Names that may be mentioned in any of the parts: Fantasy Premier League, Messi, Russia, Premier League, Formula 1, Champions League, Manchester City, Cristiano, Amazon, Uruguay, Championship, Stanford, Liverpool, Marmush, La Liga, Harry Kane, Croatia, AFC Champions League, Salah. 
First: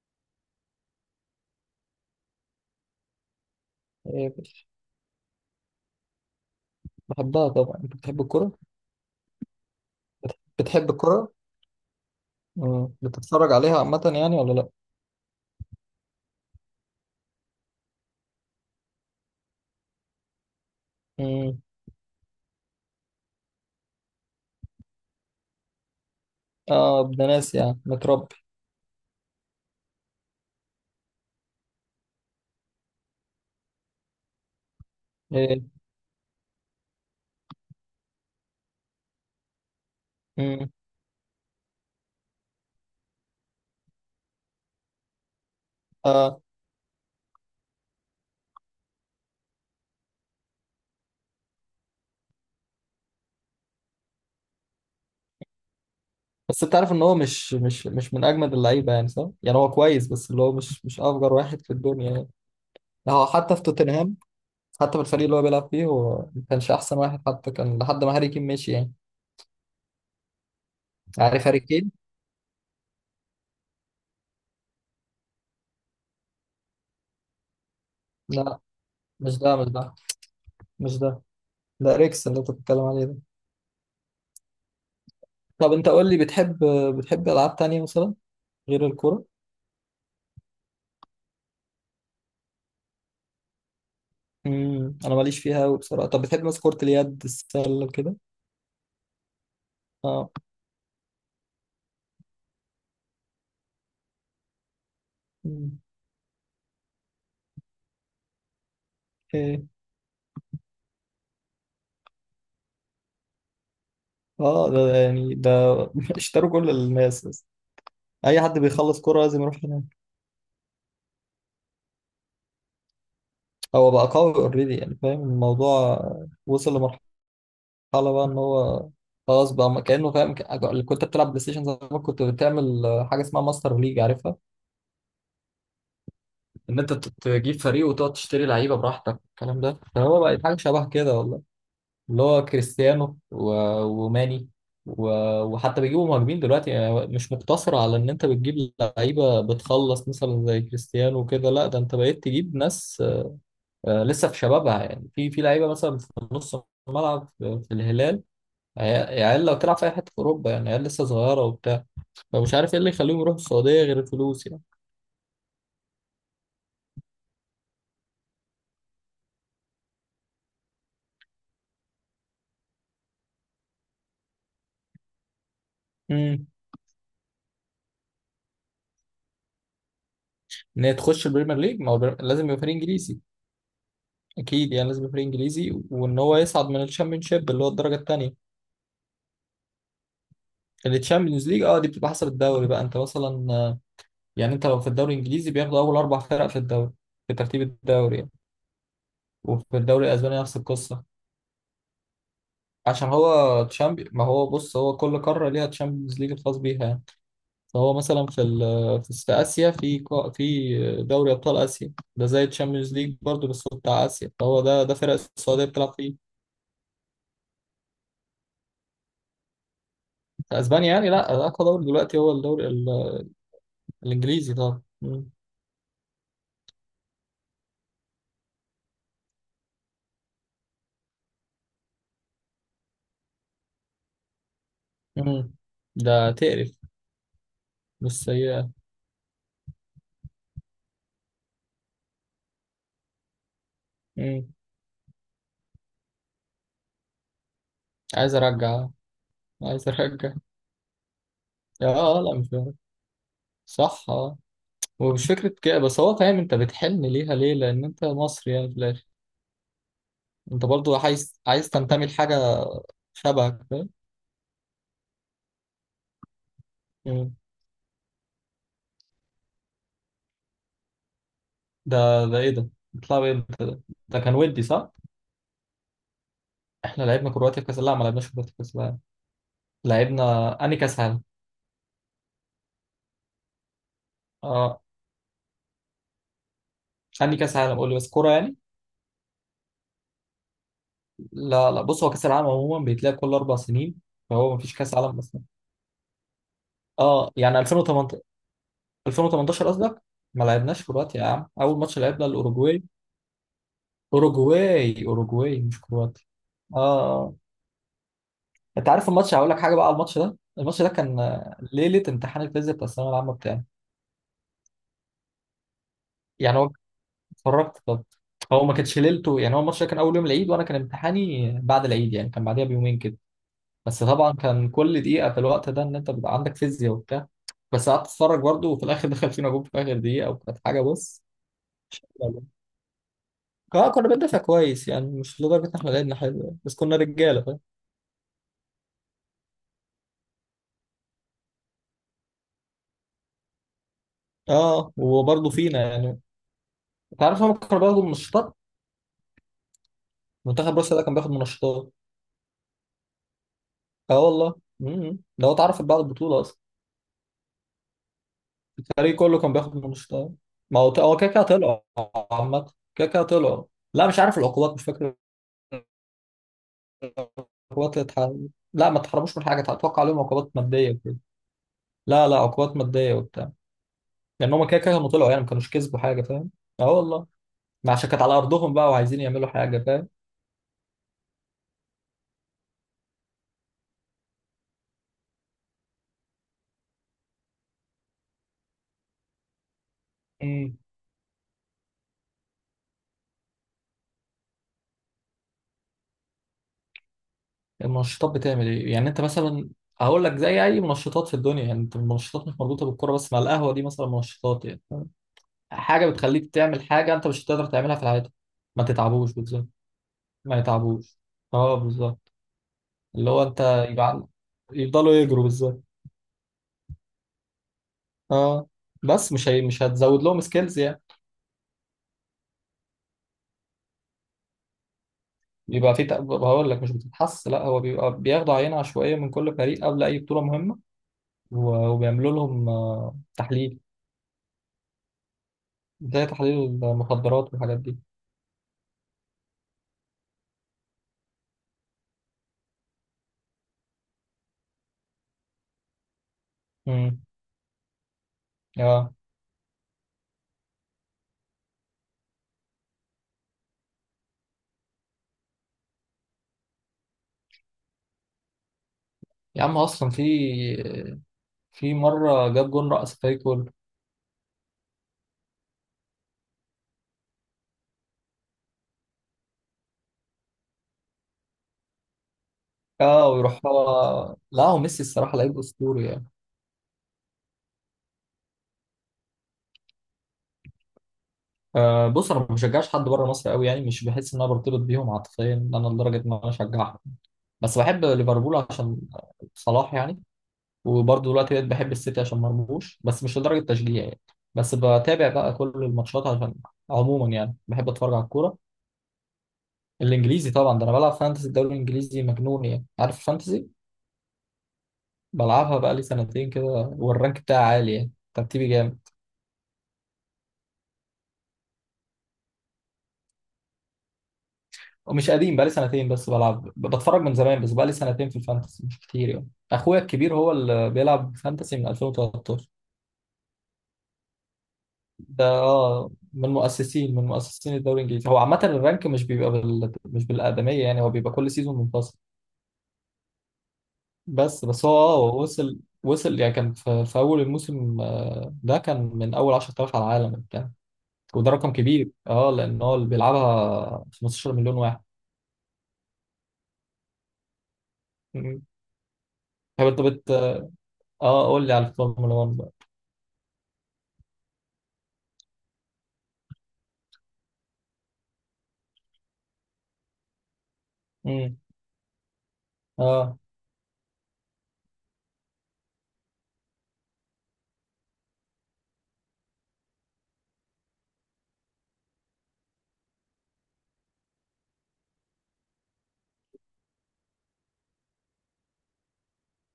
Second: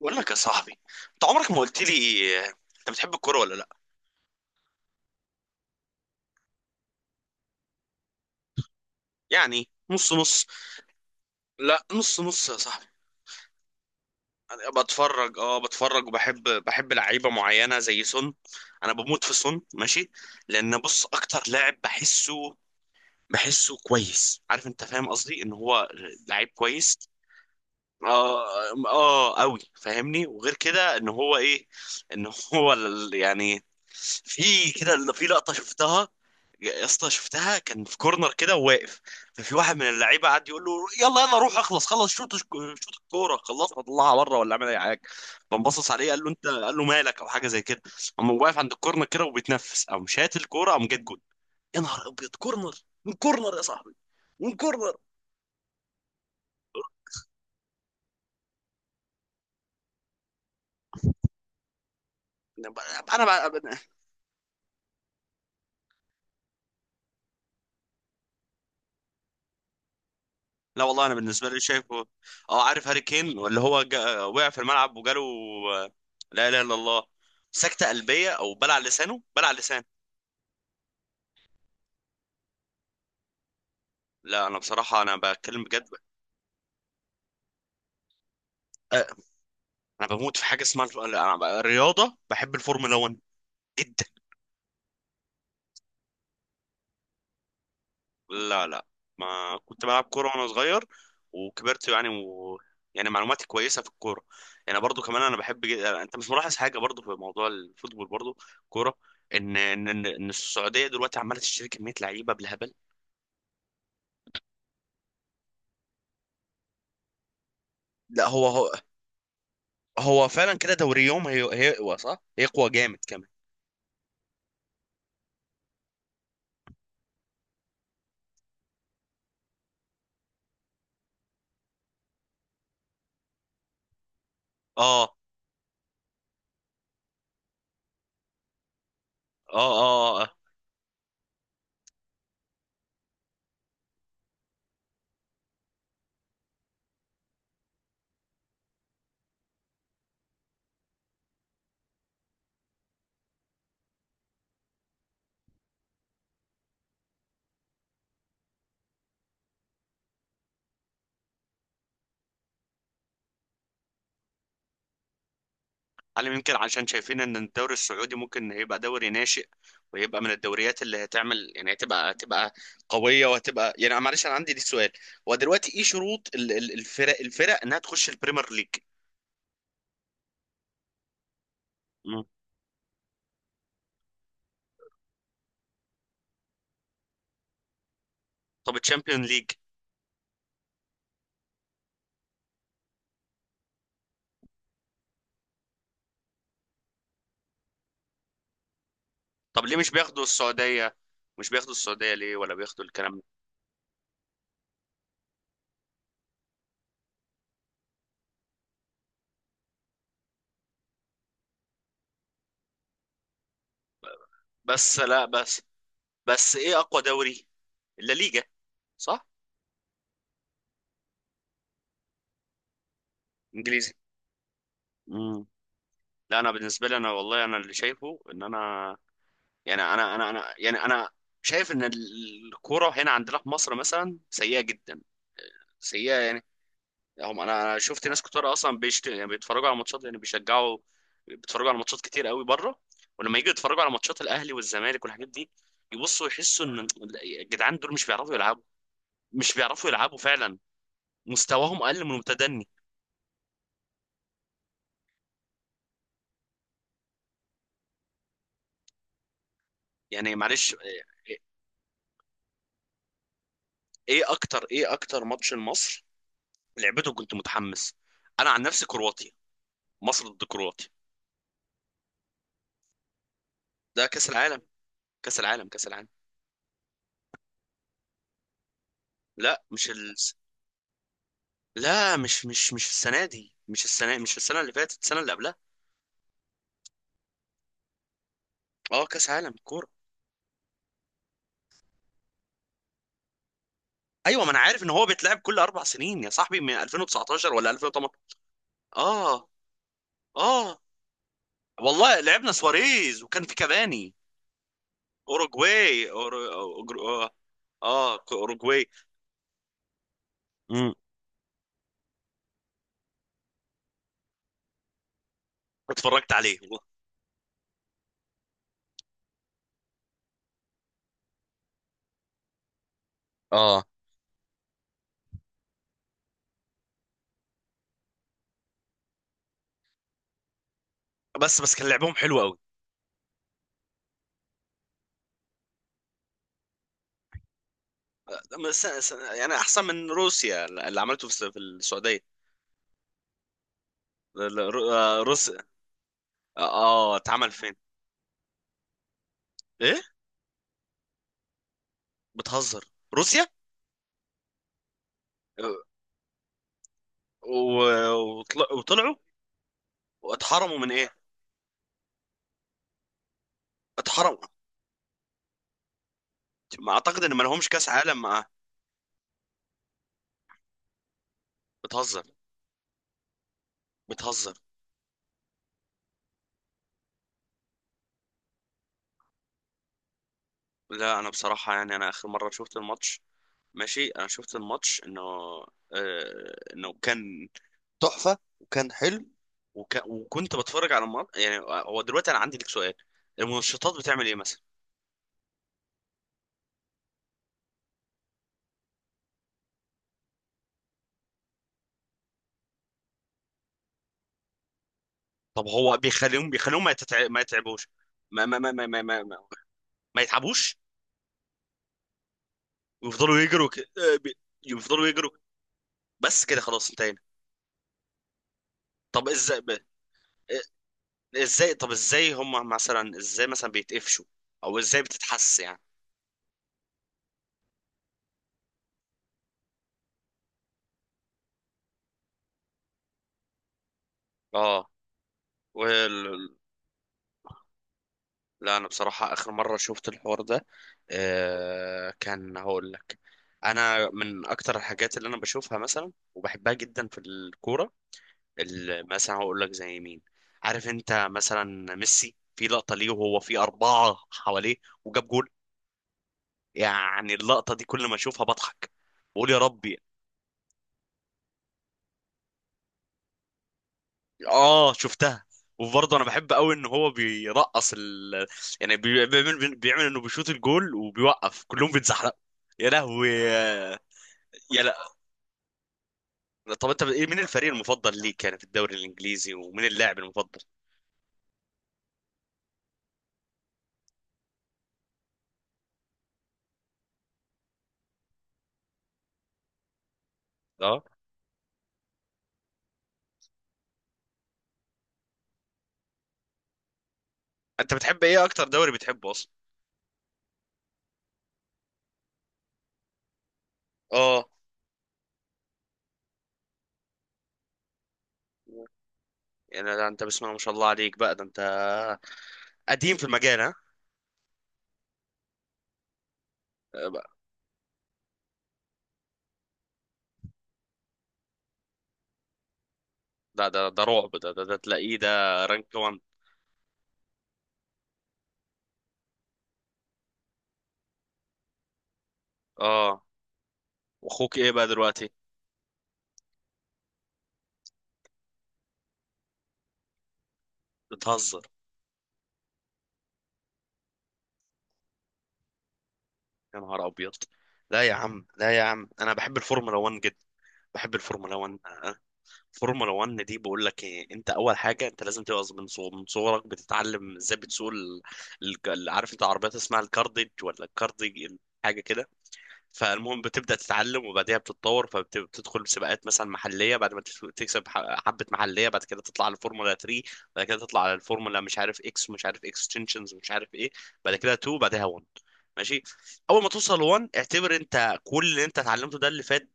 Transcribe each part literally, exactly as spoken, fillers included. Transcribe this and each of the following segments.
بقول لك يا صاحبي، انت عمرك ما قلت لي، آه، انت بتحب الكوره ولا لا؟ إيه، بحبها طبعا. انت بتحب الكرة يعني نص نص. بتحب الكرة؟ لا، نص نص يا صاحبي. مم. بتتفرج عليها عامة يعني ولا لا؟ انا بتفرج، اه بتفرج، وبحب بحب لعيبه معينه زي سون. انا بموت في سون، ماشي. لان بص، اكتر مم. لاعب بحسه بحسه كويس، عارف؟ انت فاهم قصدي ان هو لعيب كويس. اه، ابن ناس يعني متربي. اه، اه قوي فاهمني. وغير كده ان هو ايه، ان هو ال- يعني في كده، ال- في لقطه إيه. شفتها، يا اسطى شفتها، كان في كورنر كده وواقف. ففي واحد من اللعيبه قعد يقول مم. له يلا يلا، روح اخلص، خلص شوط، شوط الكوره، خلصها، طلعها بره ولا اعمل اي حاجه. فانبصص عليه قال له اه، انت، قال له مالك، او حاجه زي كده. قام هو واقف عند الكورنر كده وبيتنفس، قام شات الكوره، قام جت جول. يا نهار ابيض، كورنر! من كورنر يا صاحبي، من كورنر. بس انت عارف ان هو مش مش مش من اجمد اللعيبة، يعني صح، يعني هو كويس، بس اللي هو مش مش افجر واحد في الدنيا يعني. انا هو حتى في توتنهام، حتى في الفريق اللي هو بيلعب فيه هو ما كانش احسن واحد حتى، كان لحد ما هاري كين مشي يعني. لا والله، انا عارف بالنسبه لي هاري كين؟ شايفه. اه، عارف هاري كين، اللي هو جا... وقع في الملعب وجاله آه، لا اله الا الله، سكته قلبيه، او لا، بلع لسانه، مش بلع ده، مش لسان. ده مش ده ده اريكس اللي انت بتتكلم عليه ده. لا انا بصراحه، انا بتكلم طب بجد. انت قول لي، بتحب بتحب العاب تانية مثلا غير أه، الكورة؟ انا بموت في حاجه اسمها الف- أنا ب- الرياضه، بحب الفورمولا وان جدا. امم انا ماليش فيها قوي بصراحه. طب بتحب مثلا كره اليد، السله وكده؟ لا، لا، ما كنت بلعب كورة اه. وانا صغير، وكبرت يعني و... يعني معلوماتي كويسة في الكورة. يعني برضو كمان انا بحب جد... مم. انت مش ملاحظ حاجة برضو في موضوع الفوتبول، برضو كورة، ان ايه، ان ان إن السعودية دلوقتي عمالة تشتري كمية لعيبة بالهبل. اه، ده ده يعني ده اشتروا كل الناس بس. لا، اي هو حد هو بيخلص كره لازم يروح هناك. هو فعلا كده. دوري يوم هي... هيقوى، صح؟ هيقوى جامد كمان. هو بقى قوي اوريدي يعني، فاهم الموضوع. وصل لمرحله بقى ان هو خلاص بقى ما- كانه فاهم ك- اللي كنت بتلعب بلاي ستيشن زمان كنت بتعمل حاجه اسمها ماستر ليج، عارفها؟ اه، ان انت ت- تجيب فريق وتقعد تشتري لعيبه براحتك، الكلام اه، ده. فهو اه. بقى حاجه شبه كده والله. اللي هو كريستيانو و- وماني، و- وحتى بيجيبوا مهاجمين دلوقتي، يعني مش مقتصر على ان انت بتجيب لعيبه بتخلص مثلا زي كريستيانو وكده، لا ده انت بقيت تجيب ناس آه، لسه في شبابها، يعني في في لعيبه مثلا في نص الملعب، في في الهلال، عيال، عيال لو تلعب في اي حته في اوروبا يعني، عيال لسه صغيره وبتاع. فمش عارف ايه اللي يخليهم يروحوا السعوديه غير الفلوس يعني. هل يمكن عشان شايفين ان الدوري السعودي ممكن يبقى دوري ناشئ، ويبقى من الدوريات اللي هتعمل، يعني هتبقى هتبقى قويه، وهتبقى يعني، معلش، انا عندي ليك سؤال. هو دلوقتي ايه شروط امم ال- ال- الفرق الفرق انها تخش البريمير ليج؟ ان هي تخش البريمير ليج، ما هو البر- مم. لازم يبقى فريق انجليزي، اكيد يعني، لازم يبقى فريق انجليزي وان هو يصعد من الشامبيونشيب اللي هو الدرجه الثانيه. طب الشامبيون ليج؟ التشامبيونز ليج اه دي بتبقى حسب الدوري بقى، انت مثلا آه، يعني انت لو في الدوري الانجليزي بياخدوا اول اربع فرق في الدوري، في ترتيب الدوري يعني. طب ليه وفي مش الدوري بياخدوا الاسباني نفس السعوديه؟ القصه. مش بياخدوا السعوديه ليه، ولا بياخدوا عشان الكلام ده؟ هو تشامبي، ما هو بص، هو كل قاره ليها تشامبيونز ليج الخاص بيها يعني. فهو مثلا في ال... في س- اسيا، في كو- في دوري ابطال اسيا ده زي التشامبيونز ليج برضه، بس هو بتاع اسيا، فهو ده ده بس فرق لا بس السعوديه بتلعب فيه. بس ايه اقوى دوري؟ اللا ليجا، صح؟ في اسبانيا يعني، لا اقوى دوري دلوقتي هو الدوري ال... انجليزي. الانجليزي طبعا. مم. مم. لا انا بالنسبه لي، انا والله، انا اللي شايفه ان انا، يعني انا، انا انا يعني انا، شايف ان الكوره هنا عندنا في مصر مثلا سيئه جدا، مم. سيئه ده يعني. تقرف. هم، انا أنا شفت ناس بس كتير، اصلا بيشت... يعني بيتفرجوا على ماتشات، يعني بيشجعوا، بيتفرجوا على ماتشات كتير قوي بره، ولما يجوا يتفرجوا على ماتشات هي الاهلي والزمالك والحاجات دي، يبصوا يحسوا ان الجدعان دول مش بيعرفوا عايز يلعبوا، ارجع، مش عايز بيعرفوا يلعبوا ارجع فعلا. مستواهم يا اقل من اه لا مش المتدني، عارف. صح اه. ومش فكرة كده بس، هو فاهم، انت بتحن ليها ليه؟ لان انت مصري يعني في الاخر، يعني انت معلش. برضو ايه؟ عايز عايز تنتمي لحاجة شبهك فاهم. إيه اكتر ايه اكتر ماتش لمصر لعبته كنت مم. متحمس؟ انا عن نفسي كرواتيا، مصر ضد كرواتيا. ده ده ايه ده؟ بتلعب ايه انت ده؟ ده ده كاس كان العالم، ودي صح؟ كأس العالم، كأس العالم. احنا لعبنا كرواتيا في كاس، لا ما لعبناش كرواتيا في كاس العالم، لا، مش ال... لعبنا. انهي كاس عالم؟ لا، مش مش مش السنة دي، مش السنة، مش السنة اللي اه، فاتت، السنة اللي قبلها. انهي كاس عالم قول لي بس، كورة يعني؟ اه، كأس عالم كورة. لا لا، بص، هو كاس العالم عموما بيتلعب كل اربع سنين، ايوه، ما فهو انا ما فيش عارف ان كاس هو عالم بيتلعب اصلا. كل اربع سنين يا صاحبي، من اه ألفين وتسعة عشر يعني ولا ألفين وتمنتاشر، ألفين وتمانية عشر. اه. ألفين وتمنتاشر قصدك. ما اه لعبناش كرواتيا يا عم، اول ماتش والله، لعبنا لعبنا الاوروجواي. سواريز وكان في كافاني. اوروجواي اوروجواي مش اوروجواي كرواتيا. أورو- اه أورو- آه. اه، اوروجواي. انت عارف الماتش؟ هقول لك حاجه بقى على الماتش ده، الماتش ده امم كان آه، ليله امتحان الفيزياء بتاع الثانويه العامه بتاعي. اتفرجت عليه يعني هو والله. اتفرجت طب. هو ما كانش ليلته، يعني هو الماتش ده كان اول يوم العيد، وانا كان امتحاني بعد العيد يعني، كان بعديها بيومين كده. اه، بس طبعا كان كل دقيقه في الوقت ده ان انت بيبقى عندك فيزياء وبتاع، بس قعدت اتفرج برضه، وفي الاخر دخل فينا جول في اخر دقيقه، وكانت حاجه بص. بس بس كان لعبهم حلو قوي. اه كنا بندافع كويس يعني، مش لدرجة ان احنا لعبنا حلو يعني. بس كنا رجالة فاهم. بس- يعني احسن من روسيا اللي عملته في في السعوديه، ال- ال- اه روس. وبرضه فينا يعني. اه، انت عارف اتعمل هم فين؟ كانوا بياخدوا منشطات؟ ايه؟ منتخب روسيا ده كان بياخد منشطات. بتهزر؟ روسيا؟ اه والله. امم ده هو اتعرف بعد البطولة اصلا. و- وطل- وطلعوا، الفريق كله كان بياخد منشطات. واتحرموا ما من هو ط- ايه؟ هو كده كده طلعوا، عامة كده كده طلعوا. لا مش اتحرموا، عارف العقوبات، مش فاكر. ما اعتقد ان ما لهمش كاس العقوبات اللي عالم معاه. اتحرمت، لا ما اتحرموش من حاجة، اتوقع عليهم عقوبات مادية وكده. بتهزر. لا لا، عقوبات مادية وبتاع، لان بتهزر. هم كده كده كانوا طلعوا يعني، ما كانوش كسبوا حاجة، فاهم. اه والله. ما عشان كانت على ارضهم بقى وعايزين يعملوا حاجه، فاهم. لا انا بصراحة يعني انا اخر مرة شفت الماتش، ماشي، انا شفت الماتش انه، آه انه كان تحفة وكان حلو. وك... وكنت امم بتفرج على الماتش يعني. هو دلوقتي انا عندي لك سؤال، المنشطات بتعمل ايه مثلا؟ المنشطات بتعمل ايه؟ يعني انت مثلا هقول لك زي اي منشطات في الدنيا يعني، انت المنشطات مش مربوطه بالكوره بس، مع القهوه دي مثلا منشطات يعني فاهم؟ طب هو حاجه بيخليهم بتخليك تعمل بيخليهم ما, حاجه انت يتتع... ما مش هتقدر يتعبوش؟ تعملها في حياتك. ما ما ما ما ما ما, ما... تتعبوش بالظبط. ما ما يتعبوش، يتعبوش. اه بالظبط. اللي ويفضلوا هو يجروا ك... انت يبقى آه، عن- بي- يفضلوا يفضلوا يجروا. يجروا بالظبط. بس كده، خلاص، انتهينا. اه طب بس مش ازاي هي... ب... مش هتزود لهم سكيلز يعني. آه، ازاي، طب ازاي هم مثلا، ازاي مثلا بيتقفشوا؟ او ازاي بتتحس يعني؟ بيبقى في تق- هقول لك مش بتتحس، لا هو بيبقى بياخدوا عينه عشوائيه من كل فريق قبل اي بطوله مهمه، و- وبيعملوا لهم آه، تحليل اه، وال... زي تحليل المخدرات والحاجات دي. لا انا بصراحة اخر مرة شفت الحوار ده، آه... كان هقول لك، انا من اكتر الحاجات اللي انا بشوفها مثلا وبحبها جدا في امم الكورة، ال- اه مثلا هقول لك زي مين. عارف انت مثلا ميسي، في لقطة ليه وهو في أربعة حواليه وجاب جول؟ يعني اللقطة دي كل ما اشوفها بضحك، بقول يا يا عم، ربي. اصلا في في مره جاب جون، رقص الفريق كله. اه، شفتها. وبرضه انا بحب قوي ان هو بيرقص ال... يعني بي- بيعمل بيعمل انه بيشوط الجول، وبيوقف كلهم بيتزحلقوا، يا لهوي اه ويروح هو، لا هو يا! لا، ميسي الصراحه لعيب اسطوري يعني. طب انت ايه، مين الفريق المفضل ليك يعني في الدوري الانجليزي، ومين اللاعب المفضل؟ آه بص، انا ما بشجعش حد بره مصر قوي يعني، مش بحس ان انا برتبط بيهم عاطفيا ان انا لدرجه ان انا اشجعهم. بس بحب ليفربول عشان صلاح يعني. اه، وبرضه دلوقتي بقيت بحب السيتي عشان مرموش، بس مش لدرجه تشجيع يعني. بس بتابع بقى كل الماتشات عشان عموما يعني بحب انت اتفرج على بتحب ايه، الكوره. اكتر دوري بتحبه اصلا؟ الانجليزي طبعا، ده انا بلعب فانتسي الدوري الانجليزي مجنون يعني. عارف الفانتسي؟ اه، بلعبها بقالي سنتين كده، والرانك بتاعي عالي يعني، ترتيبي جامد. يعني ده انت بسم الله ما شاء الله عليك بقى، ده انت قديم في المجال، ها؟ ومش قديم، بقالي سنتين بس بلعب، ب- بتفرج لا، من زمان، بس بقالي سنتين في الفانتسي مش كتير يعني. اخويا الكبير هو اللي بيلعب فانتسي من ألفين وتلتاشر. ده ده ده رعب، ده ده, ده تلاقيه ده ده رانك اه واحد. من مؤسسين، من مؤسسين الدوري الانجليزي. هو عامه الرانك مش بيبقى بال... مش بالادميه يعني، هو بيبقى كل سيزون منفصل. اه. واخوك بس ايه بس بقى هو اه دلوقتي؟ وصل، وصل يعني، كان في، في اول الموسم آه، ده كان من اول عشرة آلاف على العالم. وده بتهزر! رقم كبير اه، لان هو اللي بيلعبها خمستاشر مليون واحد. يا نهار ابيض! لا يا عم، مم. لا يا عم، انا بحب طب الفورمولا انت وان بت جدا، بحب اه، الفورمولا قول لي وان، على آه. الفورمولا واحد بقى. الفورمولا وان دي، بقول لك ايه، انت اول حاجه انت لازم تبقى من صغ- من صغرك بتتعلم ازاي بتسوق ال... ال... ال- عارف انت عربيات اسمها الكارديج ولا الكارديج، مم. حاجه كده. اه فالمهم بتبدأ تتعلم، وبعديها بتتطور، فبتدخل سباقات مثلا محلية، بعد ما تف- تكسب ح- حبة محلية، بعد كده تطلع على الفورمولا تلاتة، بعد كده تطلع على الفورمولا مش عارف اكس، ومش عارف اكستنشنز، ومش عارف ايه، بعد كده اتنين، بعدها واحد. ماشي. اول ما توصل واحد، اعتبر انت كل اللي انت اتعلمته ده اللي فات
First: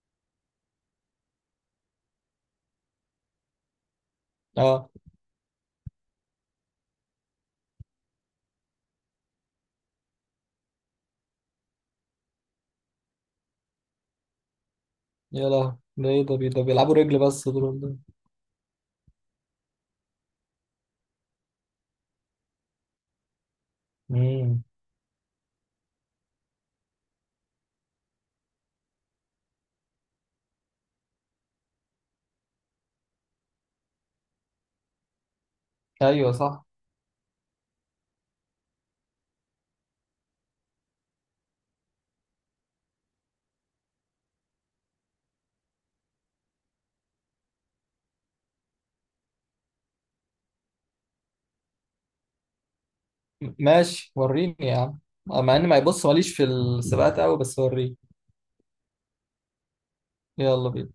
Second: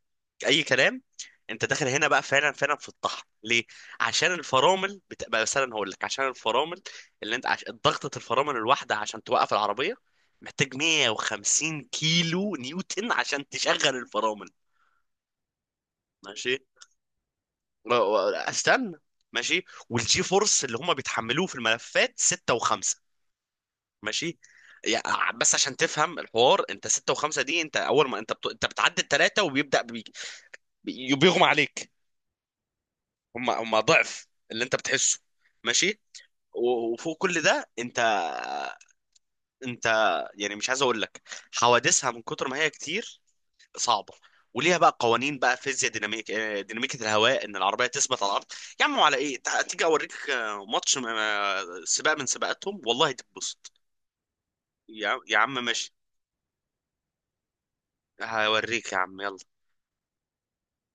اي كلام. انت داخل هنا بقى فعلا، فعلا في الطحن. ليه؟ عشان اه. الفرامل بتبقى، مثلا هقول لك، عشان الفرامل اللي انت عش... ضغطة الفرامل الواحدة عشان توقف العربية محتاج مية وخمسين كيلو نيوتن عشان تشغل الفرامل. يا لهوي ده ايه ده؟ بي- ماشي. ده بيلعبوا رجل بس دول و- ده. و- استنى. ماشي، والجي فورس اللي هم بيتحملوه في الملفات ستة و5، ماشي. مم. يعني بس عشان تفهم الحوار، انت ستة و5 دي، انت اول ما انت بت... انت بتعدي الثلاثه، وبيبدأ بي... بي- بيغمى عليك، هم هم ضعف اللي انت بتحسه. ماشي. ايوه صح. و- وفوق كل ده انت، انت يعني مش عايز اقول لك، حوادثها من كتر ما هي كتير صعبه. وليها بقى قوانين بقى، فيزياء ديناميك آه، ديناميكية الهواء، ان العربيه تثبت على الارض. يا عم على ايه، تع- تيجي اوريك آه، ماتش آه، سباق من سباقاتهم والله م- تتبسط. ماشي وريني يا عم. يا يا آه، عم، مع اني ما ماشي. يبص ماليش في السباقات قوي بس وريني. هوريك يا عم، يلا. يلا بينا